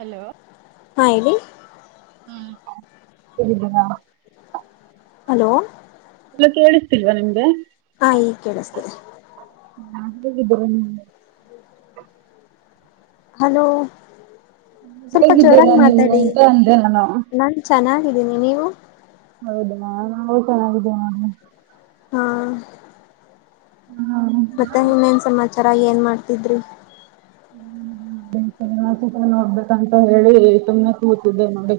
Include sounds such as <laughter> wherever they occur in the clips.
Hello ಹಾ ಹೇಳಿ ಹ್ಮ್ ಬದಾ ಹಲೋ ಎಲ್ಲ ಕೇಳಿಸ್ತಿಲ್ವಾ ನಿಮ್ಗೆ ಹಾ ಈಗ ಕೇಳಿಸ್ತಿದೆ ಹ ನಾ ಬ ಹಲೋ ಸ್ವಲ್ಪ ಹೇಗಿದ್ದೀರಾ ಜೋರಾಗಿ ನೀವು ಮಾತಾಡಿ ಎಂತ ಅಂದೆ ನಾನು ದಿನಿ <unintelligible> ನೀವು ಹೌದಾ ನಾವು ಚೆನ್ನಾಗಿದೀವ್ ನೋಡಿ ಹ್ಮ ನೋಡಿ ಮತ್ತೆ ಇನ್ನೇನ್ ಸಮಾಚ <unintelligible> ರ ಏನು ಮಾಡ್ತಿದ್ರಿ ಹ್ಮ ಅದ ಚ ಸೂತ್ರ ನೋಡ್ಬೇಕಂತ ಹೇಳಿ ತುಮ್ನೆ ಕೂತಿದ್ದೆ ನೋಡಿ.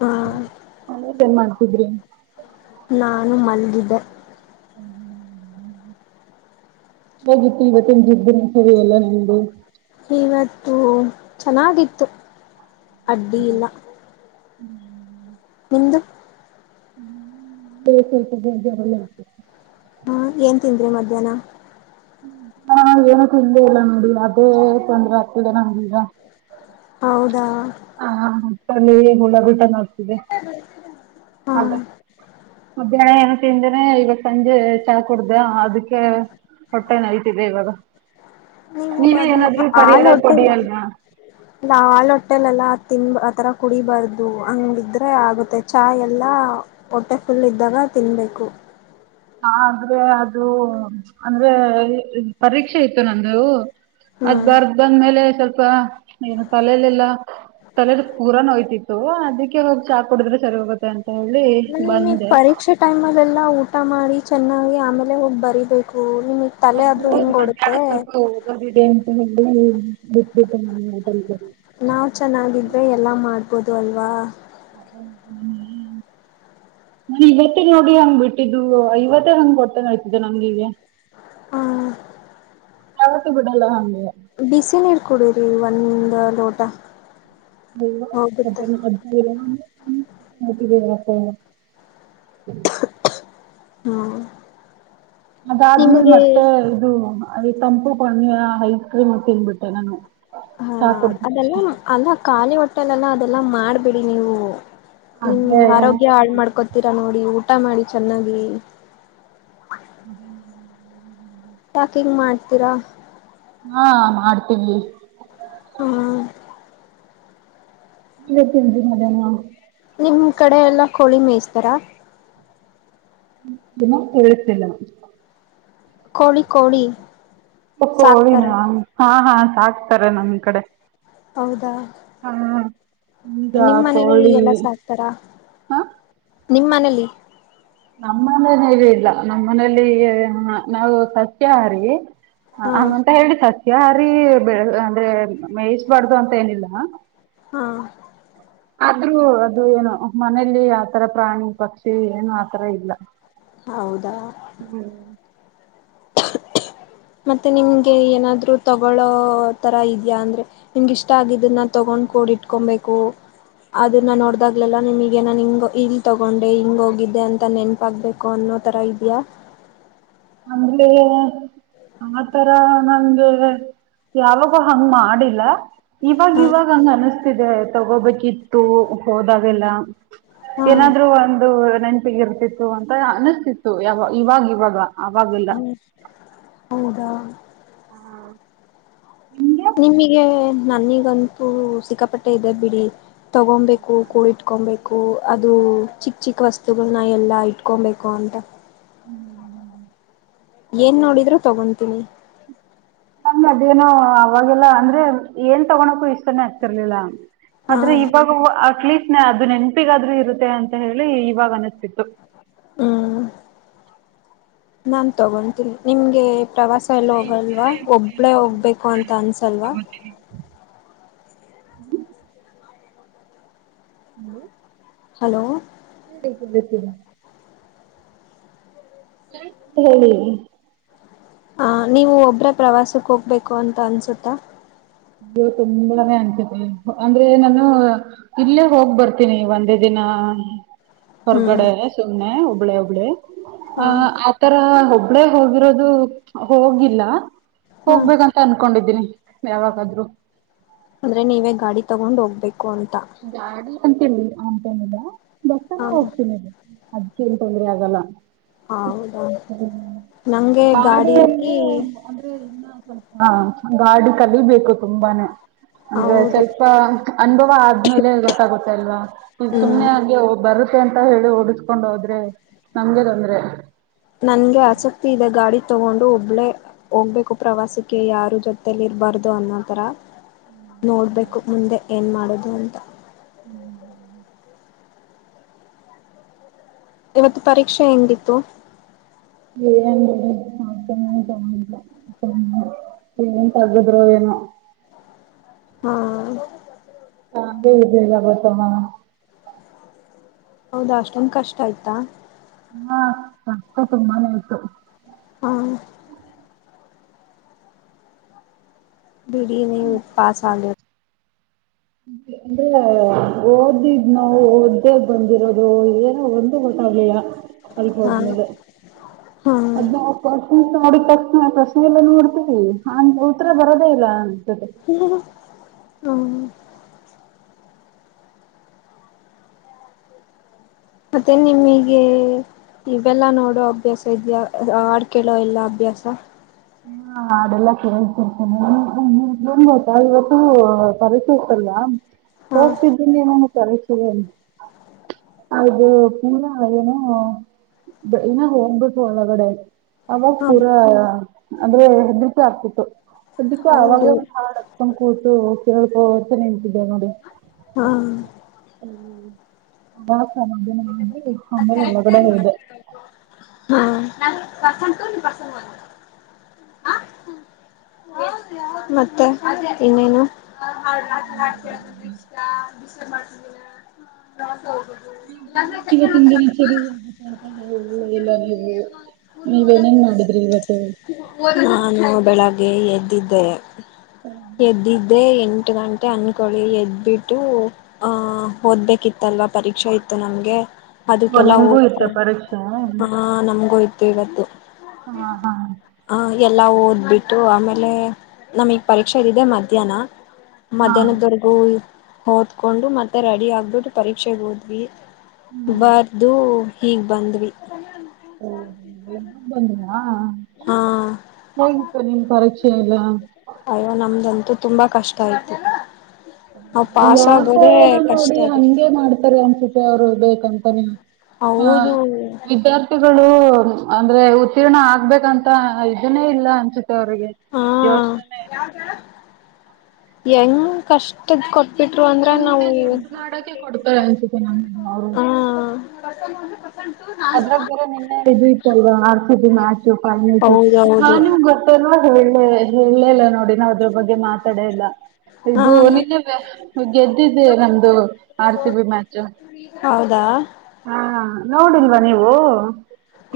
ಹಾ <unintelligible> ಹ ಏನ್ ಮಾಡ್ತಿದ್ರಿ ನಾನು ಮಲ್ಗಿನ <unintelligible> <unintelligible> ಹ ಹೋಗಿತ್ತು ಇವತ್ತ <unintelligible> ನಿಮ್ದನ ಸರಿ ಎಲ್ಲ ನಿಮ್ದು ಇವತ್ತು ಚೆನ್ನಾಗಿತ್ತು ಅಡ್ಡಿ ಇಲ್ಲ ನಿಮ್ದು <unintelligible> ಸ ಸಲ್ಪ ಜರತ ಹಾ ಏನ್ ತಿಂದ್ರಿ ಮಧ್ಯಾಹ್ನ ಹಾ ಏನ ತಿಂದೇ ಇಲ್ಲ ನೋಡಿ ಅದೇ ತೊಂದ್ರೆ ಆಗ್ತಿದೆ ನಮಗಿಗ ಹೌದಾ ಹ ಹಾ ಹಾ ತಲೆಗೆ ಉಳ್ಳಬಿಟ್ಟಗೆ ಆಗತೈತೆ <unintelligible> ಹಾ <unintelligible> ಅದ ಮಧ್ಯಾಹ್ನ ತಿಂದನೇ ಇವಾಗ ಸಂಜೆ ಚಾ ಕುಡ್ದ ಅದಕ್ಕೆ ಹೊಟ್ಟೆ ನೈತಿದೆ ಇವಾಗ ನೀವು ನೀವೇ ಅದು ಏನಾದ್ರು ಹಾಲ್ ಪರಿಹಾರ ಹೊಟ್ಟೆ ಕೊಡಿ ಅಲ್ವಾ ಹಾಲ್ ಹೊಟ್ಟೆಲಲ್ಲಾ ತಿನ್ ಆ ಥರ ಕುಡಿಬಾರ್ದು ಅಂಗಿದ್ರೆ ಆಗುತ್ತೆ ಚಾಯ ಎಲ್ಲ ಹೊಟ್ಟೆ ಫುಲ್ ಇದ್ದಾಗ ತಿನ್ನಬೇಕು. ಆದ್ರೆ ಅದು ಅಂದ್ರೆ ಪರೀಕ್ಷೆ ಇತ್ತು ನಂದು ಅದ್ ಹ್ಮ್ ಬರ್ದ್ ಬಂದ್ಮೇಲೆ ಸ್ವಲ್ಪ <unintelligible> ಬ ಏನು ತಲೆಲೆಲ್ಲಾ ತಲೆ ಪೂರಾ ನೋಯ್ತಿತ್ತು ಅದಕ್ಕೆ ಹೋಗಿ ಚಾ ಕುಡಿದ್ರೆ ಸರಿ ಹೋಗುತ್ತೆ ಅಂತ ಹೇಳಿ ಮ ನಿಮಗ್ ಬಂದೆ ಪರೀಕ್ಷೆ ಟೈಮ್ ಅಲ್ಲ ಎಲ್ಲ <unintelligible> ಊಟ ಮಾಡಿ ಚೆನ್ನಾಗಿ ಆಮೇಲೆ ಹೋಗಿ ಬರೀಬೇಕು ಮಧ ಸ್ವಲ್ಪ ಹೋಗೋದಿದೆ ಅಂತ ಬಿಟ್ಟಬಿಟ್ಟಟಲ್ <unintelligible> ಕೊದು ಅಲ್ವಾ <unintelligible> ನಾನ ಇವತ್ತೇ ನೋಡಿ ಹಂಗ್ ಬಿಟ್ಟಿದ್ದು ಇವತ್ತೇ ಹಂಗ್ ಹೊಟ್ಟೆ ನೋಯ್ತಿದೆ ನಂಗ್ ಹೀಗೆ ಹ್ಮ ಯಾವತ್ತೂ ಬಿಡಲ್ಲ ಹಂಗೆ ಬಿಸ ನೀರ್ ಕುಡರಿ ಒಂದ ಲೋಟ ಹ ಅ ಹೋಗುತ್ತೆ ಅರ <unintelligible> ಹ್ಮ್ ಮತ್ತಿದೆ ಯಾಕ <unintelligible> ಹ್ಮ್ ಅದಾದ್ಮೇಲ್ ನಿಮ್ಗೆ ಮತ್ತೆ ಇದು. ಅ ತಂಪು ಪಾನೀಯ ಹೈ ಕ್ರೀಮ್ ತಿನ್ಬಿಟ್ಟೆ ನಾನು ಹಾ ಚಾ ಕುಡಿದ್ಮೇಲೆ. ಹಂತಲ್ಲಿ ಅದೆಲ್ಲಾ ಮಾಡ್ಬೇಡಿ ನೀವು ಹೂ ಅದೇ ಆರೋಗ್ಯ ಹಾಳ್ ಮಾಡ್ಕೋತೀರಾ ನೋಡಿ ಊ ಟಾ ಮಾಡಿ ಚೆನ್ನಾಗಿ <unintelligible> ಯಾಕಿಂಗ್ ಮಾಡ್ತೀರಾ ಹಾ ಮಾಡ್ತೀವಿ ಹ್ಮ ಏನ್ ತಿಂಡಿ ಮಧ್ಯಾನ ನಿಮ್ ಕಡೆ ಎಲ್ಲಾ ಕೋಳಿ ಮೇಯಸ್ತಾರ. ಏನು ಕೇಳಿಸ್ತಿಲ್ಲ ಕೋಳಿ ಕೋಳಿ ಕೋಳಿನ ಸಾಕ್ತಾರ ಹಾ ಹಾ ಸಾಕ್ತಾರೆ ನಮ್ ಕಡೆ ಹೌದ ಹಾ ಈಗ ನಿಮ್ ಮನೇಲಿ ಕೋಳಿ ಎಲ್ಲಾ ಸಾಕ್ತಾರ ನಿಮ್ಮ ಮನೇಲಿ ನಮ್ಮ ಮನೇಲಿ ಇಲ್ಲ ನಮ್ಮ ಮನೇೆಯಲ್ಲಿ ನಾವು ಸಸ್ಯಾಹಾರಿ ಹಾ ಹಂಗ ಅಂತ ಹೇಳಿ ಸಸ್ಯಹಾರಿ ಬೆಳ ಅಂದ್ರೆ ಮೇಯಿಸಬಾರ್ದು ಅಂತ ಏನಿಲ್ಲ ಹಾ ಆದ್ರೂ ಅದು ಏನು ಮನೇಲಿ ಆತರ ಪ್ರಾಣಿ ಪಕ್ಷಿ ಏನು ಆತರ ಇಲ್ಲ ಹೌದಾ ಮತ್ತೆ ನಿಮ್ಗೆ ಏನಾದ್ರು ತಗಳೋ ತರ ಇದ್ಯಾ ಅಂದ್ರೆ ನಿಮ್ಗ ಇಷ್ಟ ಆಗಿದನ್ನ ತಗೊಂಡ್ ಕೂಡಿ ಇಟ್ಕೊಬೇಕು ಅದನ್ನ ನೋಡ್ದಾಗ್ಲೆಲ್ಲ ನಿಮಗ ನನ್ ನಿಂಗ ಇಲ್ ತಗೊಂಡೆ ಹಿಂಗ ಹೋಗಿದ್ದೆ ಅಂತ ನೆನಪಾಗಬೇಕು ಅನ್ನೋ ತರ ಇದ್ಯಾ ಅಮಲೆ ಆತರ ನಂಗೆ ಯಾವಾಗ ಹಂಗ ಮಾಡಿಲ್ಲಾ ಇವಾಗ ಹಾ ಇವಾಗ ಹಂಗ್ ಅನಿಸ್ತಿದೆ ತಗೋಬೇಕಿತ್ತು ಹೋದಾಗೆಲಾ ಹಾ ಏನಾದ್ರು ಒಂದು ನೆನಪಿಗಿರತಿತ್ತ ಅಂತ ಅನಿಸ್ತಿತ್ತು ಯಾವಾಗ ಇವಾಗ ಇವಾಗ ಅವಾಗೆಲ್ಲ ಹ್ಮ ಹೌದಾ ಹಾ ನಿಮಗೆ ನನ್ನಿಗಂತೂ ಸಿಕ್ಕಾಪಟ್ಟೆ ಇದೆ ಬಿಡಿ ತಗೊಂಬೇಕು ಕೂಡಿ ಇಟ್ಕೊಬೇಕ್ ಅದು ಚಿಕ್ಕ ಚಿಕ್ಕ ವಸ್ತುಗಳನ್ನ ಎಲ್ಲಾ ಇಟ್ಕೊಬೇಕು ಅಂತ ಹ್ಮ್ ಹ್ಮ್ ಏನ್ ನೋಡಿದ್ರು ತಗೊತೀನಿ ನಮ ಅದೇನೋ ಅವಾಗೆಲ್ಲ ಅಂದ್ರೆ ಏನ್ ತಗೋಳಕ್ಕು ಇಷ್ಟ ಆಗ್ತಿರ್ಲಿಲ್ಲ ಹಾ ಆದ್ರೆ ಇವಾಗ ಅಟ್ಲೀಸ್ಟ್ ಅದು ನೆನಪಿಗ್ರೂ ಇರುತ್ತ ಅಂತ ಹೇಳಿ ಇವಾಗ ಅನಿಸ್ತತಿ ಹ್ಮ್ ನಾನ್ ತಗೊಂತೀನಿ ನಿಮಗೆ ಪ್ರವಾಸ ಎಲ್ಲ ಕೇಳಿ ಹೋಗಲ್ವಾ ಒಬ್ಬಳೇ ಹೋಗ್ಬೇಕು ಅಂತ ಅನ್ಸಲ್ವಾ ಹ್ಮ ಹಲೋ ಹಲೋ <unintelligible> ಹಿ ಹ ನೀವು ಒಬರ ಪ್ರವಾಸಕ್ಕೆ ಹೋಗ್ಬೇಕು ಅಂತ ಅನ್ಸುತ್ತಾ ಅದು ತುಂಬಾನೇ ಅನ್ಸಿದೆ ಅಂದ್ರೆ ನಾನು ಇಲ್ಲೇ ಹೋಗ್ ಬರ್ತೀನಿ ಒಂದೇ ದಿನ ಹ್ಮ್ ಹೊರಗಡೆ ಸುಮನೆ ಹಬ್ಳೆ ಒಬ್ಳಿ ಆ ಹಾ ಆತರ ಒಬ್ಬಳೆ ಹೋಗಿರೋ ಅದು ಹೋಗಿಲ್ಲ ಹಾ ಹೋಗ್ಬೇಕಂತ ಅನ್ಕೊಂಡಿದ್ದೀನಿ ಯಾವಾಗ ಅಂದ್ರೆ ನೀವೇ ಗಾಡಿ ತಗೊಂಡ್ ಹೋಗ್ಬೇಕು ಕೊಂಂತ ಅಂತಿ ಅಂತೇಏನಿಲ್ಲ ಬಸ್ಸನ ಹ ಹೋಗ್ತೀನಿಗ <unintelligible> ಅಗಲ್ಲ ಹೌದಾ ಹ್ಮ ನಂಗೆ ಗಾಡಿ ಅಲ್ಲಿ ಗಾಡಿಯಲ್ಲಿ ಅಂದ್ರೆ ಇನ್ನ ವಲ್ ಹ ಗಾಡಿ ಕಲಿಬೇಕು ತುಂಬಾನೇ ಅಂದ್ರೆ ಹೌದು ಸ್ವಲ್ಪ ಅನುಭವ ಆದ್ ಗೊತ್ತಾಗುತ್ತೆ ಅಲ್ವಾ ಹ್ಮ್ ಸುಮ್ನೆ ಹಾಗೆ ಬರು ಕೆ ಅಂತ ಹೇಳು ಹು ಕಕೊಂಡ ಹೋದ್ರೆ ನಮ್ಗೆ ತೊಂದ್ರೆ ನನ್ಗೆ ಆಸಕ್ತಿ ಇದೆ ಗಾಡಿ ತಗೊಂಡು ಒಬ್ಳೇ ಹೋಗ್ಬೇಕು ಪ್ರವಾಸಕ್ಕೆ ಯಾರು ಜೊತಲಿ ಇರಬಾರ್ದು ಅನ್ನೋಥರ ನೋಡ್ಬೇಕು ಮುಂದೆ ಏನ್ ಮಾಡ ಕದಲ್ ಹ್ಞ ಇವತ್ತು ಪರೀಕ್ಷೆ ಎಂದಿತ್ತು ಏನುಕಿಲ್ಲ ನ್ ತಗದ್್ರರು ಏನೋ ಹ್ಮ ಹಾ <unintelligible> ಎಲ್ಲ ಕೊತ ಹೌದಾ ಅಷ್ಟೊಂದ ಕಷ್ಟ ಆಯ್ತಾ ಹಾ ಕಷ್ಟ ತುಂಬಾನೇ ಇತ್ತು ಹ್ಮ ಬಿಡಿ ನೀವು ಪಾಸ ಆಗ ಅಂದ್ರೆ ಓದಿದ್ ನಾವು ಓದ್ದೇ ಬಂದಿರೋದು ಏನೋ ಒಂದು ಗೊತ್ತಾಗಲಿಲ್ಲ ಹಾ <unintelligible> ಹಾ ನಾವ್ ಪ್ರಶ್ನೆ ಎಲ್ಲ ನೋಡ್ತೀವಿ ಉತ್ತರ ಬರೋದೇ ಇಲ್ಲ ಅ ಹ್ಮ ಹ್ಮ <inaudible> ಮತ್ತೆ ನಿಮಗೆ ಇವೆಲ್ಲ ನೋಡೋ ಅಭ್ಯಾಸ ಇದ್ಯಾ ಹಾಡ್ಕೇಳೋ ಎಲ್ಲ ಅಭ್ಯಾಸ ಹಾ ಹಾಡೆಲ್ಲಾ ಕೇಳ್ತಿರ್ತೀನಿ ಇನ್ನೊಂದ್ ಗೊತ್ತಾ ಇವತ್ತು ಪರೀಕ್ಷೆ ಇತಲ್ವ ಹಾ ಹೋಗ್ತಿದ್ದೀನಿ ನಾನು ಪರೀಕ್ಷೆಗೆ ಅದು ಪೂರ ಏನೂ ಇನ್ನ ಹೋಗ್ಬೇಕು ಒಳಗಡೆ ಅವ ಹಾ ಪೂರಾ ಅಂದ್ರೆ ಹೆದ್ರಿಕೆ ಆಗ್ತಿತು ಸಧ್ಯಕ್ಕೆ <unintelligible> ಆವಗ ಹೌದು ಒಂದು ಹಾಡ್ ಹಚ್ಕೊಂಡ್ ಕೂತು ಸ್ವಲ್ಪ ಹೊತ್ತು ನಿಂತಿದ್ದೆ ನೋಡಿ ಹಾ <unintelligible> ಆಮೇಲೆ ಒಳಗಡೆ ಹೋದೆ ಬರ್ತಂತುಂ ಮತ್ತೆ ಇನ್ನೇನು- <inaudible> ಇವತ್ತಿನ್ ದಿನಚರಿಯ ಮಾತಾಡ್ಕೊಂಡ ಹೇಳೆ ಇಲ್ಲ ನೀವು ನೀವ ಏನೇನ್ ಮಾಡಿದ್ರಿ ಇವತ್ತ ನಾನು ಬೆಳಗ್ ಗೆ ಎದ್ದಿದೆೆ ಎದ್ದಿದ್ದೆ ಏ ತು ಎಂಟು ಗಂಟೆ ಅನ್ಕೊಳ್ಳಿ ಎದ್ಬಿಟ್ಟು ಆ ಓದ್ಬೇಕಿತ್ತಲ್ವಾ ಪರೀಕ್ಷೆ ಇತ್ತು ನಮಗೆ ಓ ಅದಕ್ಕೆಲ್ಲ ನಿಮ್ಗೂ ಇತ್ತ ಓದಕೊ ಪರೀಕ್ಷೆ? ಹಾ ನಮ್ಗಗು ಇವತ್ತು ಹಾ ಹಾ ಎಲ್ಲ ಓದ್ಬಿಟ್ಟು ಆಮೇಲೆ ನಮಗೆ ಪರೀಕ್ಷೆ ಇದ್ದಿದೆ ಮಧ್ಯಾಹ್ನ ಹಾ ಮಧ್ಯಾಹ್ನದವರೆಗೂ ಓದ್ಕೊಂಡು ಮತ್ತೆ ರೆಡಿ ಆಗ್ಬಿಟ್ಟು ಪರೀಕ್ಷೆಗೆ ಹೋದ್ವಿ ಬರ್ದು ಈಗ್ ಬಂದ್ವಿ ಓ ಹ <inaudible> ಹೋಗ್ ಬಂದ್ರ ಹಾ ನಿನ್ ಪರೀಕ್ಷೆ ಎಲ್ಲ ನಮ್ದಂತೂ ತುಂಬಾ ಕಷ್ಟ ಇತ್ತು ಯಾಕೋ ಏನೋ ಕಷ್ಟ ನೋಡಿ ಬಿಡಿ ಹಂಗೆ ಮಾಡ್ತಾರೆ ಅನ್ಸುತ್ತೆ ಅವ್ರು ಬೇಕಂತ ನೀನು ಹ ಹೌದು ವಿದ್ಯಾರ್ಥಿಗಳು ಅಂದ್ರೆ ಉತ್ತೀರ್ಣ ಆಗ್ಬೇಕಂತ ಇದನ್ನೇ ಇಲ್ಲ ಅನ್ಸುತ್ತ <unintelligible> <unintelligible> ಗೆ ಯೋಚನೆ ಇ <unintelligible> ಹೆಂಗ ಕಷ್ಟದ ಕೊಟ್ಟ <unintelligible> ಸುಮ್ನೆ ದುಡ್ಡು ಮಾಡೋಕೆ ಕೊಡಬ <unintelligible> ರಸೆ ನ <unintelligible> ಹ ಅದ್ರಗ್ ಬೇರೆ ನಿನ್ನೆ ಇದು ಇತ್ತುಲ್ವಾ R C B match finals ಹಾಂ ಹೌದೌದು ನಿಮ್ಗ್ ಗೊತ್ತಲ್ವ <unintelligible> ಹೇಳೇಲ್ಲ ನೋಡಿ ನಾ ಅದ್ರ ಬಗ್ಗೆ ಮಾತಾಡೀಲ್ಲ ಹಾ ಇದು ನಿನ್ನ ಗೆದ್ದಿದ್ದೆ ನಮ್ದು ಆರ್ ಸಿ ಬಿ ಮ್ಯಾಚ್ ಹೌದಾ ಹಾ ನೋಡಿಲ್ವಾ ನೀವು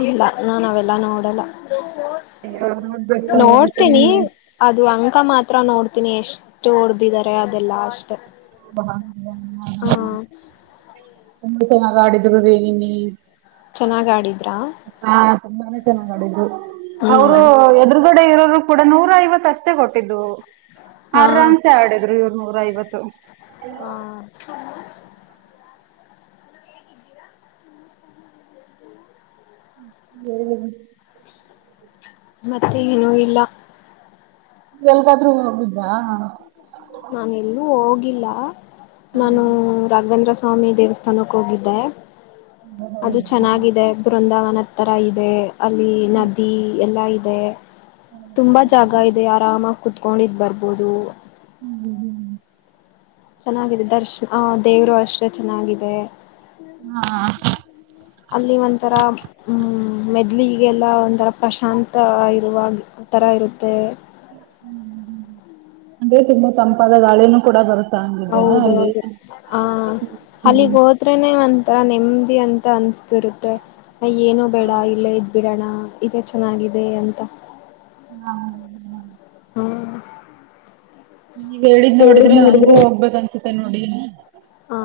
ಇಲ್ಲ ನ ನಾವೆಲ್ಲ ನೋಡಲ್ಲ ನೋಡ್ಬೇಕು <unintelligible> ತಾನೆ ನೋಡ್ತಿನಿ ಸುಮ್ನೆ ಅದು ಅಂಕ ಮಾತ್ರ ನೋಡ್ ತಿನಿ ಎಷ್ಟು ಹೊಓರ್ದಿದ್ದಾರೆ ಅದೆಲ್ಲ ಅಷ್ಟೆ ಹ ಹಾ <unintelligible> ಒ ಚೆನ್ನಾಗ ಆಡಿದ್ರು ರೀ ನೆನ್ನೆ ಚೆನ್ನಾಗ ಆಡಿದ್ರಾ. ಚೆನ್ನಡೆದು <unintelligible> ಹ್ಮ್ ಅವರು ಎದರು ಗಡೆ ಇರೋರು ಕೂಡ ನೂರ ಐವತ್ತಷ್ಟೇ ಕೊಟ್ಟಿದ್ದು ಹಾ ಆರಾಮ್ಸೆ ಆಡಿದ್ರು ಇವರು <unintelligible> ನೂರ ಐವತ್ತು ಹಲೋ ಹ ಹ್ಮ್ <unintelligible> ಮತ್ತೆ ಏನೂ ಇಲ್ಲ. ಎಲ್ಗಾದರು ನಾನ ಎಲ್ಲೂ ಹೋಗ್ ಇಲ್ಲಾ ಹ್ಮ್ ನಾನು ರಾಘೇಂದ್ರಸ್ವಾಮಿ <unintelligible> ಸ್ವಾಮಿ ದೇವಸ್ಥಾನಕ್ಕೆ ಹೋಗಿದ್ದೆ ಅದು ಹ್ಮ್ ಚೆನ್ನಾಗಿದೆ ಬೃಂದಾವನ ತರ ಇದೆ ಅಲ್ಲಿ ನದಿ ಎಲ್ಲಾ ಇ <unintelligible> ತುಂಬಾ ಜಾಗ ಇದೆ ಆರಾಮ ಕುತ್ಕೊಂಡಿದ್ ಬರ್ <unintelligible> ಬೋದು ಹ್ಮ್ ಹ್ಮ್ ಚೆನ್ನಾಗಿದೆ. ದರ್ಶ ಆ ದೇವ್ರು ಅಷ್ಟೆ ಚೆನ್ನಾಗಿದೆ. ಹಾ <unintelligible> ಅಲ್ಲಿ ಒಂಥರ ಹ್ಮ್ ಮೆದುಳಿಗೆಲ್ಲ ಒಂಥರಾ ಪ್ರಶಾಂತ ಇರುವ ಹಾ ತರ ಇರುತ್ತೆ. ಹ್ಮ್ ಅಂದ್ರೆ ತುಂಬಾ ತಂಪಾದ ಗಾಳಿನೂ ಕೂಡ ಬರುತ್ತೆ. ಹೌದೌದು ಆ ಹ್ಮ್ ಅಲ್ಲಿಗ್ ಹೋದ್ರೇನೆ ಒಂ ಥರ ನೆಮ್ಮದಿ ಅಂತ ಅನ್ಸ್ತಿರುತ್ತೆ. <unintelligible> ಏನು ಬೇಡ ಇಲ್ಲೇ ಇದ್ ಬಿಡೋಣ ಇದೇ ಚೆನ್ನಾಗಿದೆ ಅಂತ ಹ್ಮ್.. ಹ್ಮ್. ನೀವ್ ಹೇಳಿದ್ ನೋಡಿದ್ರೆ ನಂಗೂ ಹೋಗ್ಬೇಕ್ ಅನ್ಸುತ್ತೆ ನೋಡಿ. <unintelligible> ಹ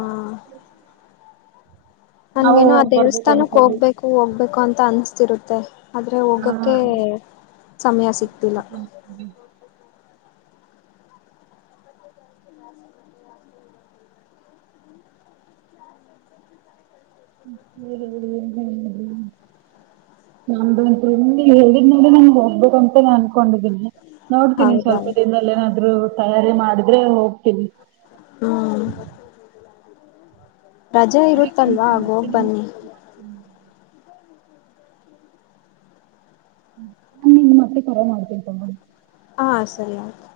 ನಾವು ನನ್ಗೇನು ಆ ಹೋಗ್ ಬರ್ಬೇಕು ದೇವಸ್ಥಾನಕ್ ಅನ್ಕೊಂಡ್ವಿ. ಹೋಗ್ಬೇಕು ಹೋಗ್ಬೇಕು ಅಂತ ಅನ್ಸ ರುತ್ತೆ. ಆದ್ರೆ ಹಾ ಹೋಗಕ್ಕೆ ಹ್ಮ್ ಸಮಯ ಸಿಕ್ತಿಲ್ಲ. ಹ್ಮ್ ಹ್ಮ್ ಬೇಡ ಬಿಡು <unintelligible> ನೀನೇ ಹೇಳ್ದೆ ನಮಗೆ ಹೋಗ್ಬೇಕಂತ ಅನ್ಕೊಂಡಿದೀನಿ. ನೋಡ್ತೀನಿ, ಹೌದಾ ಸ್ವಲ್ಪ ದಿನದಲ್ಲಿ ಏನಾದ್ರು ತಯಾರಿ ಮಾಡ <unintelligible> ಹೋಗ್ತೀನಿ. ಹ್ಮ್. ರಜೆ ಸರಿ ಇರುತ್ತಲ್ವಾ ಕಣ್ರಿ, ಆಗ ಮತ್ತೆ ಹೋಗ್ ನಿಮಗ್ ಬನ್ನಿ ಕರೆ ಮಾಡ್ತೀನಿ. <unintelligible> ಮತ್ತೆ ಕರೆ ಮಾಡ್ತೇನಿ ತಗೋಳ್ ಹಾ ಸರಿ ಆಯ್ತು.